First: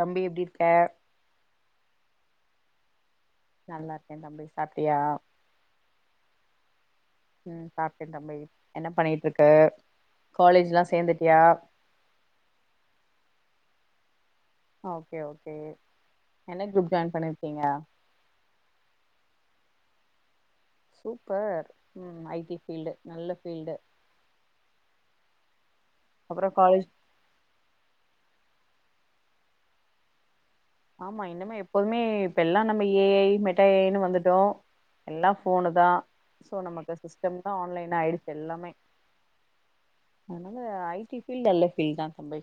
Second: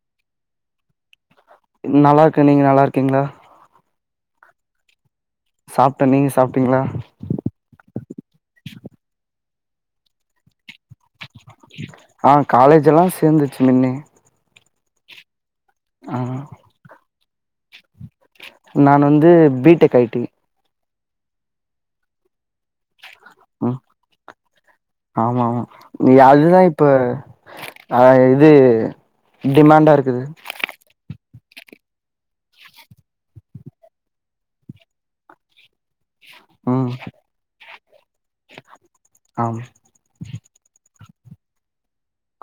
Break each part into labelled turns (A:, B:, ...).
A: தம்பி எப்டிருக்க
B: நல்லா இருக்கு நீங்க நல்லாருக்கீங்களா
A: நல்லா இருக்கேன் தம்பி சாப்ட்டியா
B: சாப்ட்டேன் நீங்க சாப்ட்டீங்களா
A: ம் சாப்ட்டேன் தம்பி என்ன பண்ணிட்டு இருக்கு காலேஜ்லாம் சேந்துட்டியா
B: ஆ காலேஜ் எல்லா சேந்துச்சு மின்னே
A: ஓகே ஓகே
B: ஆ
A: என்ன கரூப் ஜாயின் பண்ணிருக்கீங்க
B: நான் வந்து B Tech IT
A: super IT field நல்ல ஃபீல்டு
B: ம் ஆமா
A: அப்றோ
B: அயதுதா இப்ப
A: காலேஜ்
B: அ இது டிமாண்டா இருக்குது
A: ஆமா இனமே எப்போதுமே இப்ப எல்லா நம்ம ஏஐ மெட்டா ஏஐன்னு வந்துட்டோம் எல்லாம் ஃபோனு தா சோ
B: ம்
A: நமக்கு சிஸ்டம் தா ஆன்லைன் ஆயிருக்கு எல்லாமே
B: ஆமா
A: அதனால ஐடி ஃபீல்ட் நல்ல ஃபீல்ட் தா தம்பி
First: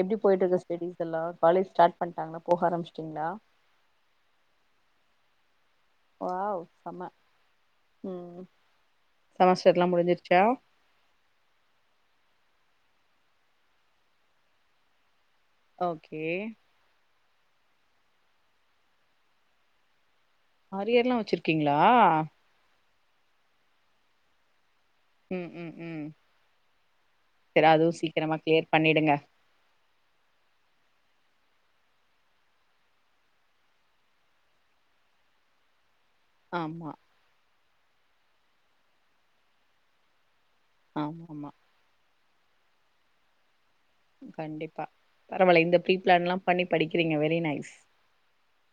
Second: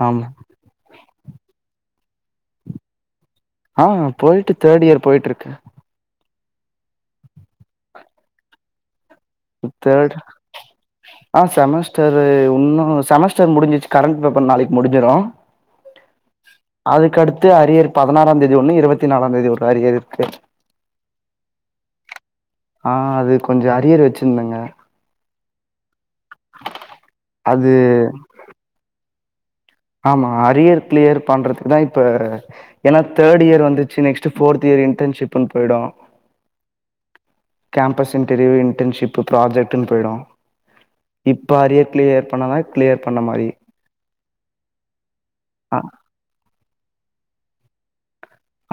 A: எப்டி
B: ஆமா
A: போயிட்டுக்கு லேடீஸ் எல்லா காலேஜ் ஸாடாட் பண்டாங்கன்னா போக ஆரம்ச்சட்டீங்களா
B: ஆ போயிட்டு தேட்டு இயர் போய்ட்ருக்கு
A: வாவ் செம்ம ம் ம் செமஸ்டர்லா
B: தேர்ட்
A: முடிஞ்சிருச்சா
B: ஆ செமஸ்டர் உன்னும் செமஸ்டர் முடிஞ்சிச்சு கரண்ட் பேப்பர் நாளைக்கு முடிஞ்சிடும்
A: ஓகே
B: அதுக்குடுத்து அரியர் பதினாறாம் தேதி ஒண்ணு இருபத்தி நாலாம் ஒரு அரியர் இருக்கு
A: ஆரியர்ல்லாம் வச்சுருக்கீங்களா
B: ஆ அது கொஞ்ச அரியர் வச்சுந்தேங்க
A: ம் ம் ம்
B: அது
A: சரி அதுவும் சீக்கிரமா கிளியர் பண்ணிடுங்க
B: ஆமா அரியர் கிளியர் பண்றதுக்கு தா இப்ப ஏன்னா தேர்ட் இயர் வந்துச்ச நெக்ஸ்ட் ஃபோர்த் இயர் இன்டன்ஷிப்ன்னு போயிடும்
A: ஆமா
B: கேம்பஸ் இன்டர்வியூ இன்டன்ஷிப் ப்ராஜெக்ட்னு போய்டும்
A: ஆமா ஆமா
B: இப்ப அரியர் கிளியர் பண்ணாதா கிளியர் பண்ண மாரி
A: கண்டிப்பா பரவால்ல
B: அ
A: இந்த ப்ரீ பிளான் எல்லா பண்ணி படிக்றீங்க வெரி நைஸ்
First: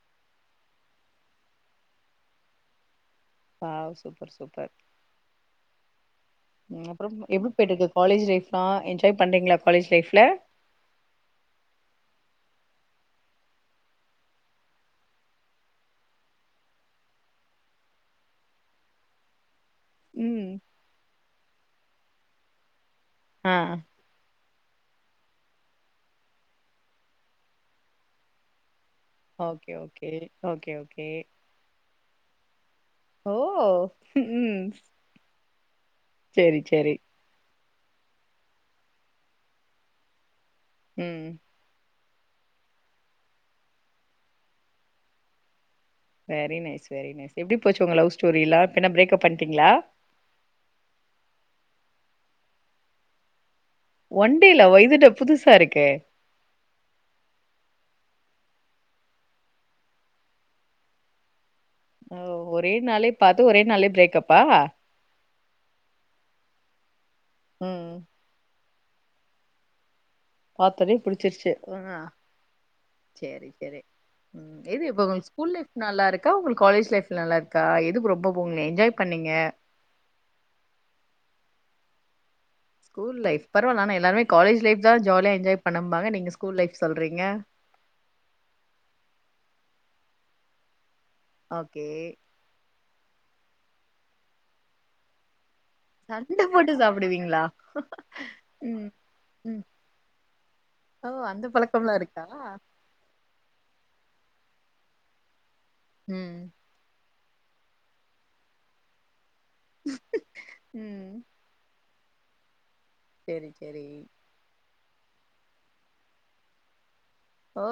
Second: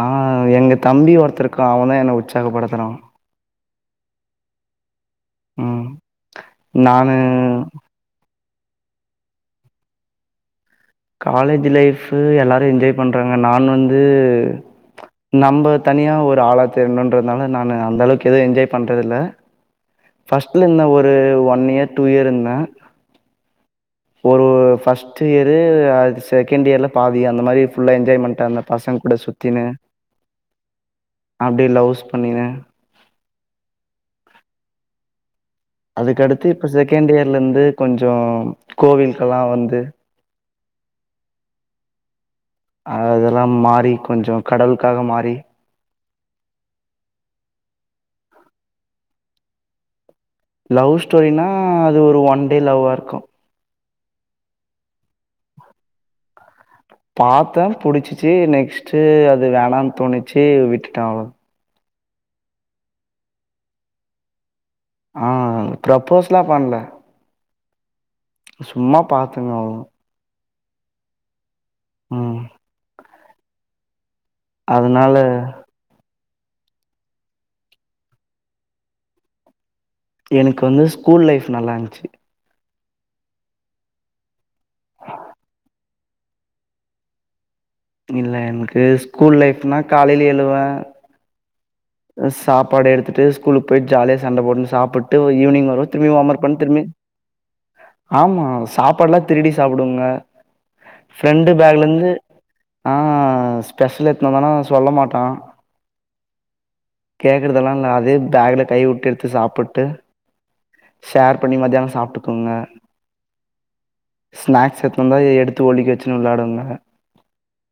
B: ஆ எங்க தம்பி ஒருத்தர் இருக்கா அவ தா என்ன உற்சாகப்படுத்துறா
A: ஆ சூப்பர் சூப்பர்
B: ம்.
A: ம்
B: நானு
A: அப்றம் எப்டி போய்ட்டுருக்கு காலேஜ் லைஃப்லா என்ஜாய் பண்றீங்களா காலேஜ் லைப்ல
B: காலேஜ் லைஃப் எல்லாரு என்ஜாய் பண்றாங்க நான் வந்து நம்ப தனியா ஒரு ஆளா தேடனுன்றதுனால நானு அந்த அளவுக்கு எது என்ஜாய் பண்றது இல்ல
A: ம்
B: ஃபர்ஸ்ட்ல இருந்த ஒரு ஒன் இயர் டூ இயர் இருந்த
A: ஆ
B: ஒரு ஃபர்ஸ்ட் இயரு அது செகண்ட் இயர்ல பாதி அந்த மாரி ஃபுல்லா என்ஜாய்மெண்ட் அந்த பசங்க கூட
A: ஓகே ஓகே ஒகே ஒகே
B: அப்டி லவ்ஸ் பண்ணினு
A: ஓ ம்
B: அதுக்கடுத்து
A: சேரி
B: இப்ப
A: சேரி
B: செகண்ட் இயர்ல இருந்து கொஞ்சோ கோவில்கெல்லா வந்து
A: ம்
B: அதஅதெல்லா மாறி கொஞ்சோ கடவுள்க்காக மாறி
A: வெரி நைஸ் வெ நைஸ் எப்டி போச்சு உங்க லவ் ஸ்டோரி இல்லா பின்ன பிரேக்ப் அப் பண்ட்டீங்களா
B: லவ் ஸ்டோரினா அது ஒரு ஒன் டே லவ்வாருக்கு
A: ஒன் டே லவ் வா இது என்ன புதுசா இருக்கே
B: பாத்தே புடிச்சிச்சு நெக்ஸ்ட்டு அது வேணாம்னு தோணிச்சி விட்டுட்டே அவ்ளோ
A: ஓ ஒரே நாளே பாத்து ஒரே நாளே ப்ரேக் அப்பா
B: ஆ ப்ரப்போஸ்லா பண்ல
A: ம்
B: சும்மா பாத்தேங்க அவ்
A: பாத்தொனே புடிச்சிருச்சு ஆ
B: ம்
A: சேரி சேரி இது இப்ப
B: அதனால
A: கொஞ் ஸ்கூல் லைஃப் நல்லாருக்கா உங்களுக்கு காலேஜ் லைஃப் நல்லாருக்கா எதுக்கு ரொம்ப போங் என்ஜாய் பண்ணீங்க
B: எனக்கு வந்து ஸ்கூல் லைஃப் நல்லா இருந்துச்சு
A: ஸ்கூல் லைஃப் பரவால நானே எல்லாருமே காலேஜ் லைஃப் தா ஜாலியா என்ஜாய் பண்ணேம்பாங்க நீங்க ஸ்கூல் லைஃப் சொல்றீங்க
B: இல்ல என்கு ஸ்கூல் லைஃப்னா காலைல எழுவே
A: ஓகே
B: சாப்பாடு எடுத்துட்டு ஸ்கூலுக்கு போய்ட்டு ஜாலியா சண்ட போட்னு சாப்புட்டு ஈவினிங் வருவே திரும்பி
A: சண்ட
B: ஓம்வொர்க்பண்
A: போட்டு
B: திரும்பி
A: சாப்டுவீங்களா
B: ஆமா
A: ம்
B: சாப்பாடெல்லா திருடி
A: ம்
B: சாப்டுவேங்க
A: ஓ அந்த பழக்கம் ல்லா இருக்கா
B: ஆ ஸ்பெஷல் எடுத்து வந்தானா சொல்ல மாட்டா
A: ம்
B: கேட்கறதெல்லா இல்ல அதே பேக்ல கை வுட்டு எடுத்து சாப்புட்டு
A: ம்
B: ஷேர் இப்ப நீ மத்யானோ சாப்ட்டு தூங்க
A: செரி செரி
B: ஸ்நாக்ஸ் எத்து வ ந்தா எடுத்து ஒழிக்க வச்சு வெளாடுவாங்க
A: ஓ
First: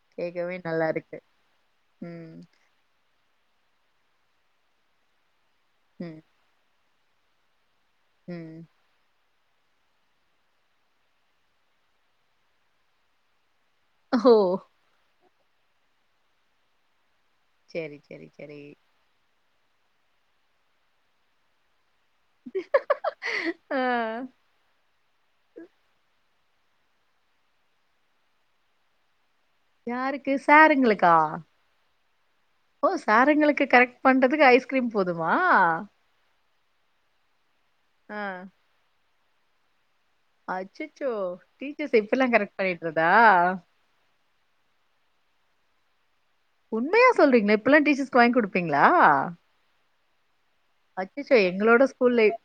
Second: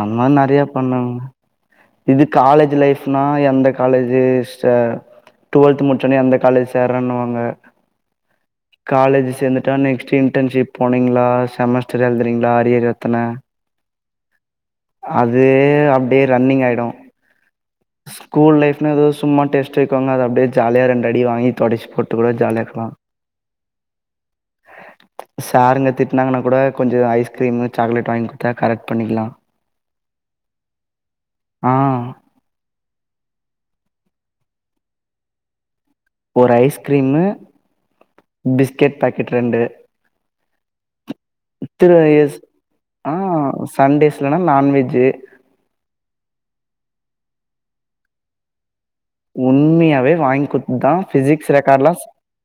B: அந்நா
A: கேக்கவே
B: நெறைய
A: நல்லா
B: பண்ணேங்க
A: இருக்கு
B: இது
A: ம்
B: காலேஜ் லைஃப்னா எந்த காலேஜ்ஜு ச டுவல்த் முட்ச்சோனே
A: ம்
B: அந்த காலேஜ் தெரன்னுவாங்க
A: ம்
B: காலேஜ் சேந்துட்டா நெக்ஸ்ட் இன்டர்ன்ஷிப் போனீங்களா செமஸ்டர் எழுதுறீங்களா அரியர் எத்தன
A: ஹோ
B: அது அப்டியே ரன்னிங் ஆய்டும்
A: செரி செரி
B: ஸ்கூல்
A: செரி
B: லைப் எதோ சும்மா டேஸ்ட் வைப்பகங்க அது அப்டியே ஜாலியா ரெண்டு அடி வாங்கி தொடச் போட்டு இப்ப கூட ஜாலியா இருக்கலா
A: ஆ
B: சாருங்க திட்டுனாங்கனா கூட கொஞ்சோ ஐஸ்கிரீம் சாக்லேட் வாங்கி குடுத்தா கரெக்ட் பண்ணிகலா
A: யாருக்கு சாருங்களுக்கா
B: ஆ
A: ஓ சாருங்களுக்கு கரெட் பண்றதுக்கு ஐஸ்கிரீம் போதுமா
B: ஒரு ஐஸ்கிரீமு
A: ஆ
B: பிஸ்கெட் பாக்கெட் ரெண்டு
A: அச்சச்சோ டிச்சர்ஸ் ச
B: திரு
A: இப்டிலா
B: எஸ்
A: கரெட் பண்ணிட்றதா
B: ஆ சண்டேஸ்லனா நான்வெஜ்ஜு
A: உண்மயா சொல்றீங்களா இப்டிலா டிச்சர்ஸ்க்கு வாங்கி குடுப்பீங்களா
B: உண்மயாவே வாங்கிகுத்து தா
A: அச்சச்சோ
B: ஃபிசிக்ஸ்
A: எங்களோட
B: ரெக்காட்லா
A: ஸ்கூல் லைஃப்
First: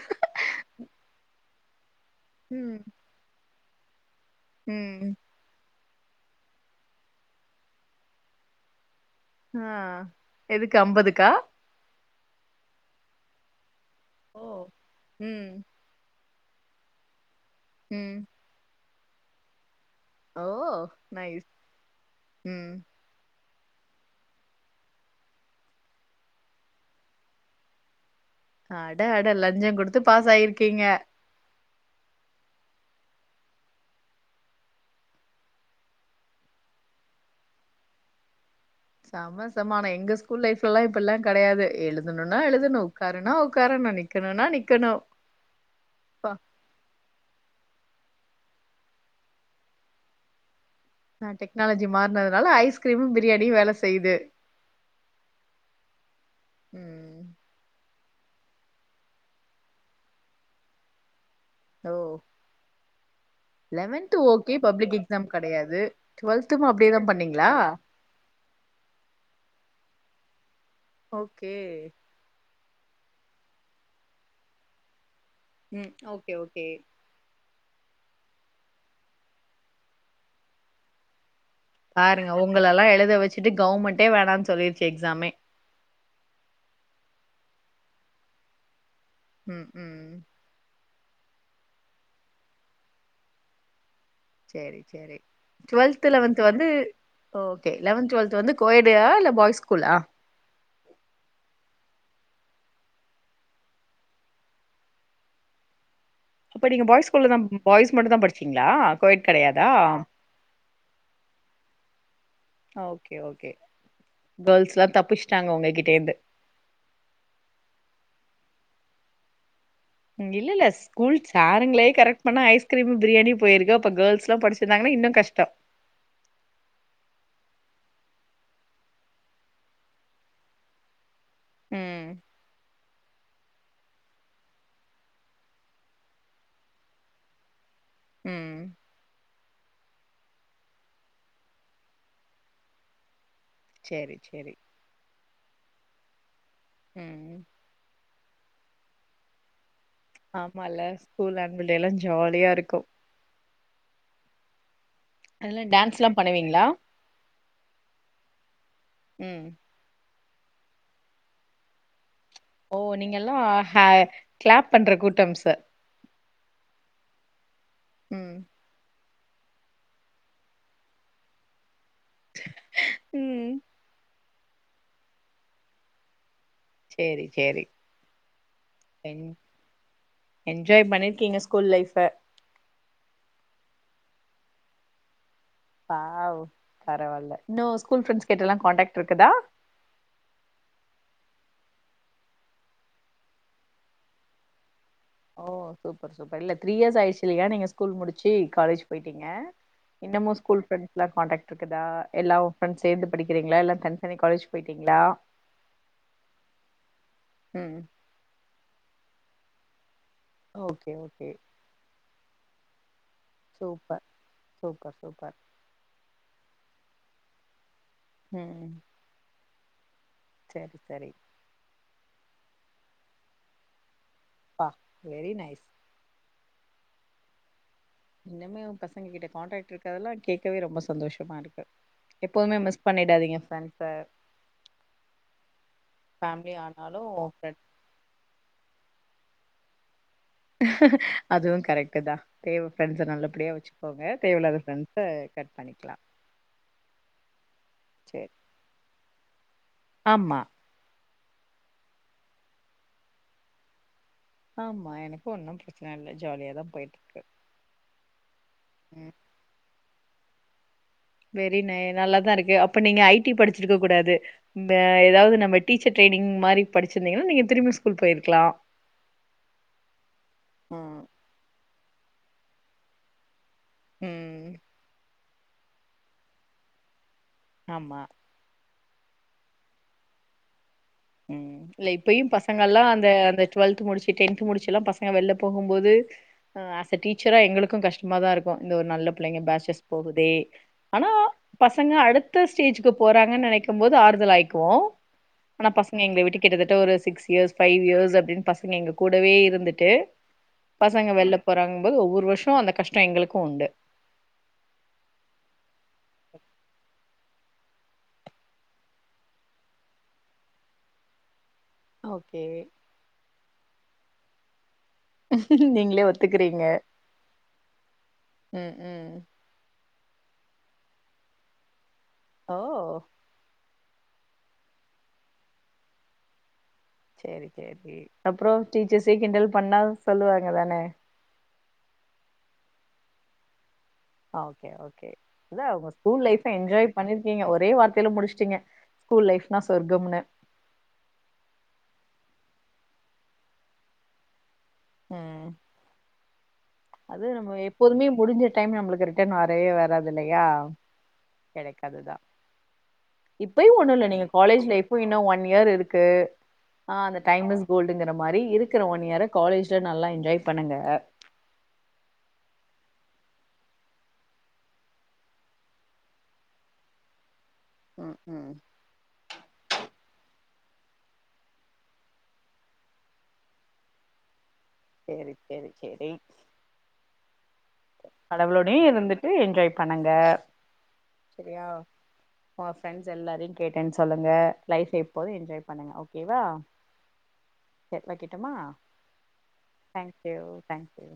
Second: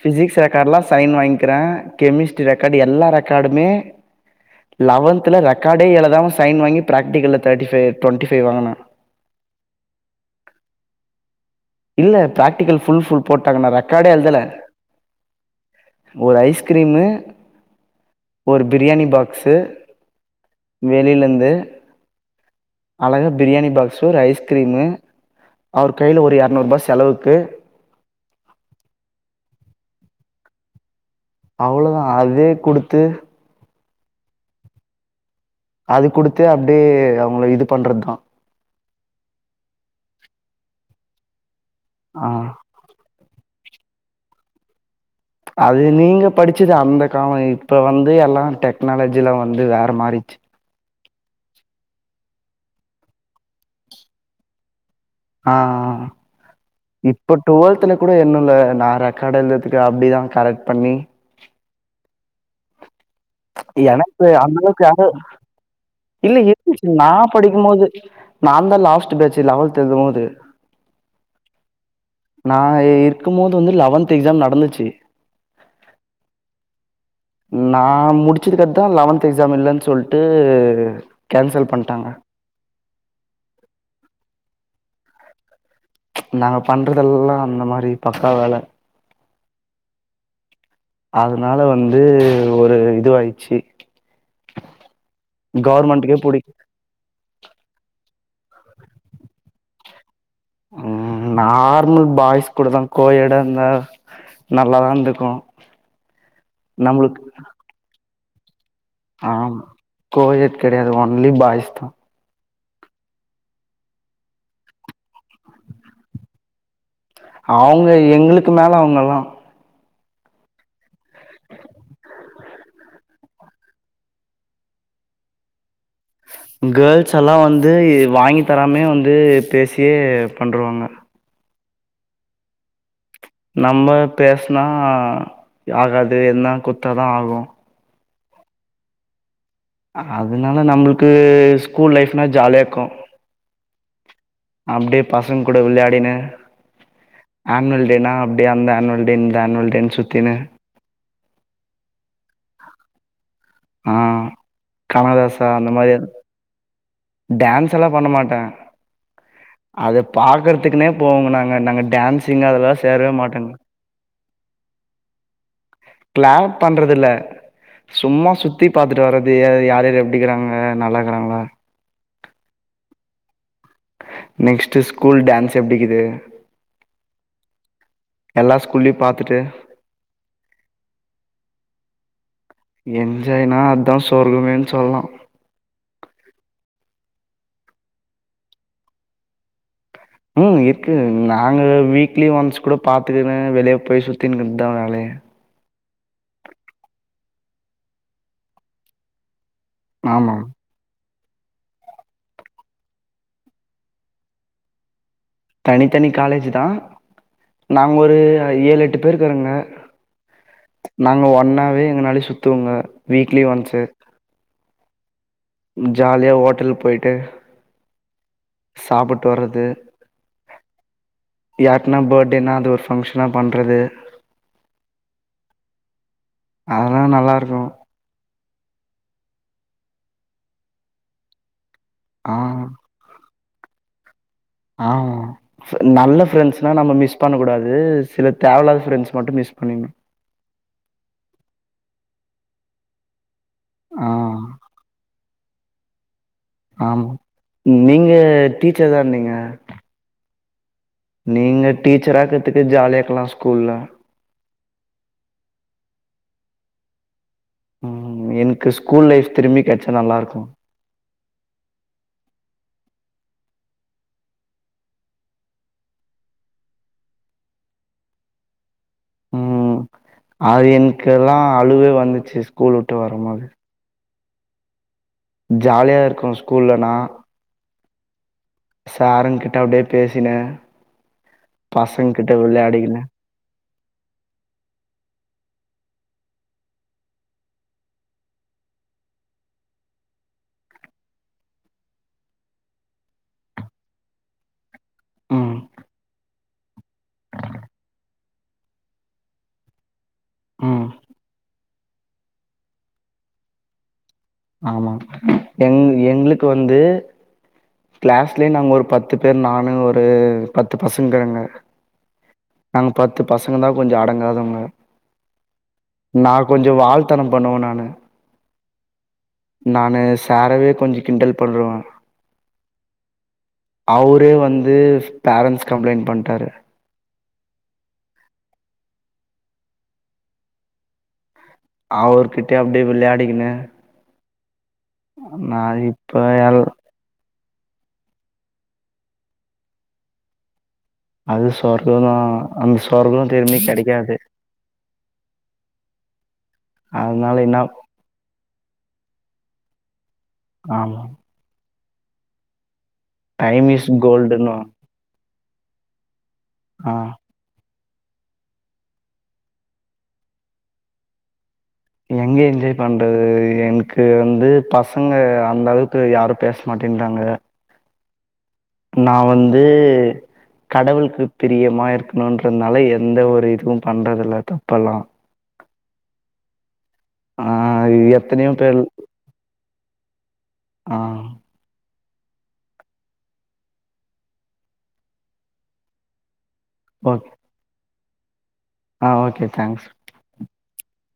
B: ஃபிசிக்ஸ் ரெக்காட்லா சைன் வாங்கிற கெமிஸ்ட்ரி ரெக்காடு
A: ம்
B: எல்லா ரெக்காடுமே
A: ம்
B: லெவன்த்துல ரெக்காடே எழுதாம சைன் வாங்கி பிராக்டிகல்ல தேட்டிஃபைவ் டெண்ட்டிஃபைவ் வாங்கன
A: ஆ எதுக்கு அம்பதுக்கா
B: இல்ல பிராட்டிகல் ஃபுல் ஃபுல் போட்டாங்க நா ரெக்காடே எழுதல
A: ஓ ம்
B: ஒரு ஐஸ்கிரீமு
A: ம்
B: ஒரு பிரியாணி பாக்சு
A: ஓ நைஸ்
B: வெளிலந்து
A: ம்
B: அழகாக பிரியாணி பாக்சு ஒரு ஐஸ்கிரீமு அவர் கையில ஒரு எறநூறுபா செலவுக்கு
A: அட அட லஞ்சோ குடுத்து பாஸ் ஆயிருக்கீங்க
B: அவளோ தா அதே குடுத்து அது குடுத்து அப்டே அவுங்கள இது பண்றது தா
A: சமசமானோ எங்க ஸ்கூல் லைஃப்லல்லா இப்படிலா கடையாது
B: ஆ
A: எழுதணுனா எழுதணு உக்காறுனா உக்காரனு நிக்கணுனா நிக்கணு
B: அது நீங்க
A: ப்பா
B: படிச்சது அந்த காலோ இப்ப வந்து எல்லா டெக்னாலஜிலா வந்து வேற மாரிச்சி
A: ஆ டெக்னாலஜி மாறனதுனால ஐஸ்கிரீமு பிரியாணியு வேல செய்து
B: ஆ ஆ
A: ம்
B: இப்போ டுவத்துல கூட என்னல நா ரெக்காட் எழுததுக்கு அப்டிதா கரெட் பண்ணி
A: ஓ லெவன்த்து
B: எனக்கு
A: ஓகே
B: அந்த அளவுக்கு
A: பப்ளிக்
B: யாரும்
A: எக்ஸாம் கடையாது
B: இல்ல
A: டுவெல்த்தும் அப்டியதா பண்ணீங்களா
B: நா தா லாஸ்ட்டு பேச்சு லவென்தது எழுதும் போது
A: ஓகே
B: நா இருக்கும் போது வந்து லெவன்த்து எக்ஸாம் நடந்துச்சு
A: ம் ஓகே ஓகே
B: நா முடிச்சதுக்கத்தா லெவன்த்து எக்ஸாம் இல்லன் சொல்ட்டு கேன்சல் பண்
A: பாருங்க உங்களல்லா எழுத வச்சிட்டு கவுவர்மெண்ட்டே வேணான்னு சொல்லிருச்சு எக்ஸாமே
B: நாங்க பண்றதெல்லா அந்த மாரி பக்கா வேல
A: ம் ம்
B: அதனால வந்து ஒரு இதுவாயிச்சு
A: சேரி சேரி டுவெல்த்து
B: கவர்மெண்ட்டுக்கே
A: லெவன்த்து
B: புடிக்
A: வந்து ஓகே லெவன்த்து டு்வல்த்து வந்து கோயடுடியா இல்ல பாய்ஸ் ஸ்கூலா
B: ம் நார்மல் பாய்ஸ் கூட தா கோயடா இந்த நல்லா தா இருந்துக்கோ
A: அப்ப நீங்க பாய்ஸ் ஸ்கூல தா பாய்ஸ் மட்டு தா படிச்சீங்களா கோயட்
B: ஆமா
A: கெடையாதா
B: கோயேட் கடையாது ஒன்லி பாய்ஸ் தா
A: ஓகே ஓகே கேள்ஸ்ல்லா தப்பிச்ட்டாங்க உங்ககிட்ட இருந்து
B: அவுங்க எங்களுக்கு மேல அவுங்களா
A: ம் இல்ல இல்ல ஸ் ஸ்கூல் சாருங்களே கரெக்ட் பண்ணா ஐஸ்கிரீமு பிரியாணி போயிருக்கு அப்ப கேள்ஸ் எல்லா படிச்சிருந்தாங்க இன்னு கஷ்டோ
B: கேர்ள்ஸ் எல்லா வந்து வாங்கி தராமே வந்து பேசியே பண்ருவாங்க
A: ம்
B: நம்ம பேசனா ஆகாது எதுனா குத்தா ஆகு
A: ம்
B: அதனால நம்புள்க்கு ஸ்கூல் லைஃப்னா ஜாலியாக்கு
A: சேரி சேரி
B: அப்டியே பசங்க கூட வெளாடினு
A: ம்
B: ஆனுவல் டேனா அப்டி அந்த ஆனுவல் டே இந்த ஆனுவல் டேன் சு
A: ஆமால ஸ்கூல் ஆனுவல் டேல்லா ஜாலியா இருக்கு
B: ஆ [unintelligible]
A: அதெல்லா
B: அந்த மாரி
A: டான்ஸ்லா பண்ணுவீங்களா
B: டான்ஸ் எல்லாம பண்ண மாட்டே
A: ம்
B: அத பாக்குறதுக்குனே போவோங்க நாங்க நாங்க டான்ஸ்
A: ஓ நீங்கல்லா ஹ க்ளாப் பண்ற கூட்டம்ஸ்சு
B: க்ளாப் பண்றதில்ல
A: ம்
B: சும்மா சுத் எடுத்துட்டு வர்றது ய யார் யார் எப்டிக்கராங்க நல்லா இருக்கறாங்களா
A: உம்
B: நெக்ஸ்ட்டு ஸ்கூல் டான்ஸ்சு எப்டிக்கிது
A: சேரி சேரி
B: எல்லா ஸ்கூல்லயு
A: என்
B: பாத்துட்டு
A: என்ஜாய் பண்ணிருக்கீங்க ஸ்கூல் லைஃப்ஃப
B: என்ஜாய்னா அத்தா சொர்க்கமேன் சொல்லா
A: வாவ் பரவால்ல இன்னு ஸ்கூல் ஃப்ரெண்ட்ஸ் கிட்டல்லா காண்டக்ட் இருக்குதா
B: ம் இருக்கு நாங்க வீக்லி ஒன்ஸ் குட பாத்துக்குனு வெளிய போய் சுத்தின்கிர்தா வேலயே
A: ஓ சூப்பர் சூப்பர் இல்ல த்ரீ இயர்ஸ் ஆயிடுச்சு இல்லயா நீங்க ஸ்கூல் முடிச்சு காலேஜ் போயிட்டீங்க இன்னமா
B: ஆமா.
A: ஸ்கூல் ஃப்ரெண்ஸ்லா காண்டக்ட் இருக்குதா எல்லா [unintelligible] சேத்து படிக்கிறிங்கலா இல்ல தனித்தனி காலேஜ் போயிட்டீங்ளா
B: தனித்தனி காலேஜ் தா
A: ம்
B: நாங்க ஒரு ஏழ் எட்டு பேர்ருக்கறங்க
A: ஓகே
B: நாங்க
A: ஓகே
B: ஒன்னாவே எங்கனாலயு சுத்துவுங்க
A: சூப்பர் சூப்பர் சூப்பர்
B: ம் ஜாலியா ஹோட்டல் போய்ட்டு
A: உம் ம்
B: சாப்புட் வர்றது
A: சேர் சேரி
B: யாருக்னா பர்த்டேனா அது ஒரு ஃபங்க்ஷனா பண்றது
A: வா வெரி நைஸ்
B: அதெலா நல்லாருக்கு
A: இன்னுமே உங் பசங்க கிட்ட கான்டாக்ட் இருக்கற்தெல்லா கேட்கவே ரொம்ப சந்தோஷமா இருக்கு
B: ஆ
A: எப்போதுமே மிஸ் பண்ணிடாதீங்க ஃப்ரெண்ட்ஸ்ச
B: ஆ ஃப நல்ல ஃப்ரெண்ட்ஸ்னா நம்ம
A: ஆனாலு
B: மிஸ் பண்ண
A: ஃப்ரெண்ட்
B: கூடாது சில தேவயில்லாத ஃப்ரெண்ட்ஸ் மட்டு மிஸ் பண்ணிருனு
A: அதுவு கரெக்ட்டு தா தேவ ஃப்ரெண்ட்ஸ்ச நல்ல படியா வெ ச்சுகோங்க
B: ஆ
A: தேவயில்லாத ஃப்ரெண்ஸ்ச கட் பண்ணிக்லா
B: ஆமா நீங்க டீச்சர் தான் நீீங்க
A: ஆம்மா
B: நீங்க டீச்சராக்கத்துக்கு ஜாலியா இருக்கலா ஸ்கூல்ல
A: ஆம்மா எனக்கு ஒன்னு பிரச்சன இல்ல ஜாலியா தா போயிட்ருக்கு
B: ம் என்க்கு ஸ்கூல் லைஃப் திரும்பி கெடச்சா நல்லாருக்கு
A: வெரி நை நல்லாதா இருக்கு அப்ப நீங்க ஐடீ படிச்சிருக்க கூடாது இந்த எதாவது நம்ம டீச்சர் ட்ரைனிங் மாரி படிச்சிருந்தீங்கன்னா நீங்க திரும்பி ஸ்கூல் போயிருக்கலா
B: ம் அது
A: ம்
B: என்க்குல்லா அழுவ வந்துச்சு ஸ்கூல் விட்டு வரு போது
A: ம்
B: ஜாலியா இருக்கு ஸ்கூலனா
A: ஆமா
B: சாருங்கிட்ட அப்டியே பேசின்னு
A: ம் இல்ல இப்பயு பசங்கள்ல்லா
B: விளையாடிக்கினு
A: அந்த அந்த டுவல்த் முடிச்சு டென்த் முடிச்சு எல்லா பசங்க வெளில போகு போது ஆஸ் அ டீச்சரா எங்களுக்கு கஷ்டமாதா இருக்கு இந்த ஒரு நல்ல பிள்ளைங்க பேட்சர்ஸ் போகுதே ஆனா பசங்க அடுத்த ஸ்டேஜுக்கு போறாங்கன்னு நெனைக்கும் போது ஆறுதல் ஆகிக்குவோ
B: ம்
A: ஆனா பசங்க எங்கள விட்டு கிட்டத்தட்ட ஒரு சிக்ஸ் இயர்ஸ் ஃபைவ் இயர்ஸ் அப்டின்னு பசங்க எங்க கூடவே இருந்துட்டு
B: ம்
A: பசங்க வெளில போறாங்கபோது ஒவ்வொரு வருஷ அந்த கஷ்டம் எங்களுக்கு உண்டு
B: ஆமா எங் எங்களுக்கு வந்து கிளாஸ்லே நாங்க ஒரு பத்து பேர் நானு ஒரு பத்து பசங்கங்க
A: ஓகே
B: நாங்க பத்து பசங்க தா கொஞ்சோ அடங்காதவங்க
A: நீங்களே
B: நா
A: ஒத்துக்கிறீங்க
B: கொஞ்சோ வால்த்தன பண்ணுவே நானு
A: ம் ம்
B: நானு சாரவே கொஞ்சோ கிண்டல் பண்றவே
A: ஓ
B: அவரே வந்து பேரண்ட்ஸ் கம்ப்ளைண்ட் பண்ணிட்டாரு
A: சேரி சேரி சேரி அப்பறோ டீச்சர்ஸே கிண்டல் பண்ணா சொல்லுவாங்க தான
B: அவர்கிட்டே அப்டியே வெளையாடிக்கின்னு
A: ஓகே ஓகே இல்ல உங்க
B: இப்ப
A: ஸ்கூல் லைஃப்
B: எல்
A: என்ஜாய் பண்ணிருக்கீங்க ஒரே வார்த்தையில முடிச்சுட்டீங்க ஸ்கூல் லைப்னா சொர்க்கம்னு
B: அது சொர்க்க தா அந்த சொர்க்கோ திரும்பி கெடைக்காது
A: ம் அது
B: அதனால
A: நம்ம
B: என்ன
A: எப்போதுமே முடிஞ்ச டைம் நம்மளுக்கு ரிட்டன் வ [unintelligible] வராதுல்லையா
B: ஆமா
A: எனக்கு அதுதா
B: டைம்
A: இப்பயு
B: இஸ்
A: ஒண்ணு இல்ல நீங்க காலேஜ்
B: கோல்டுன்னுவாங்க
A: லைப் இன்னு ஒன் இயர் இருக்கு
B: ஆ
A: அந்த டைம் இஸ் கோல்டுங்கிற மாரி இருக்கற ஒன் இயர்ர காலேஜ் நல்லா என்ஜாய் பண்ணுங்க
B: எங்க என்ஜாய் பண்றது எனக்கு வந்து பசங்க அந்த அளவுக்கு யாரும் பேச மாட்டேன்றாங்க
A: ம் ம்
B: நா வந்து கடவுளுக்கு பிரியமா இருக்கணும்ன்றதுனால எந்த ஒரு இதுவு பண்றது இல்லத்தா
A: சேரி சேரி சேரி
B: ஆ எத்தனையோ பேர்
A: கடவுளோடயே இருந்துட்டு என்ஜாய் பண்ணுங்க
B: அ
A: சரியா உங்க ஃப்ரெண்ட்ஸ் எல்லாரையு கேட்டேன்னு சொல்லுங்க லைஃப் எப்போது என்ஜாய் பண்ணுங்க ஓகேவா
B: ஓகே
A: ஒகே வைக்கட்டுமா
B: அ ஓகே தங்க்ஸ்
A: தேங்க்ஸு தேங்க்ஸு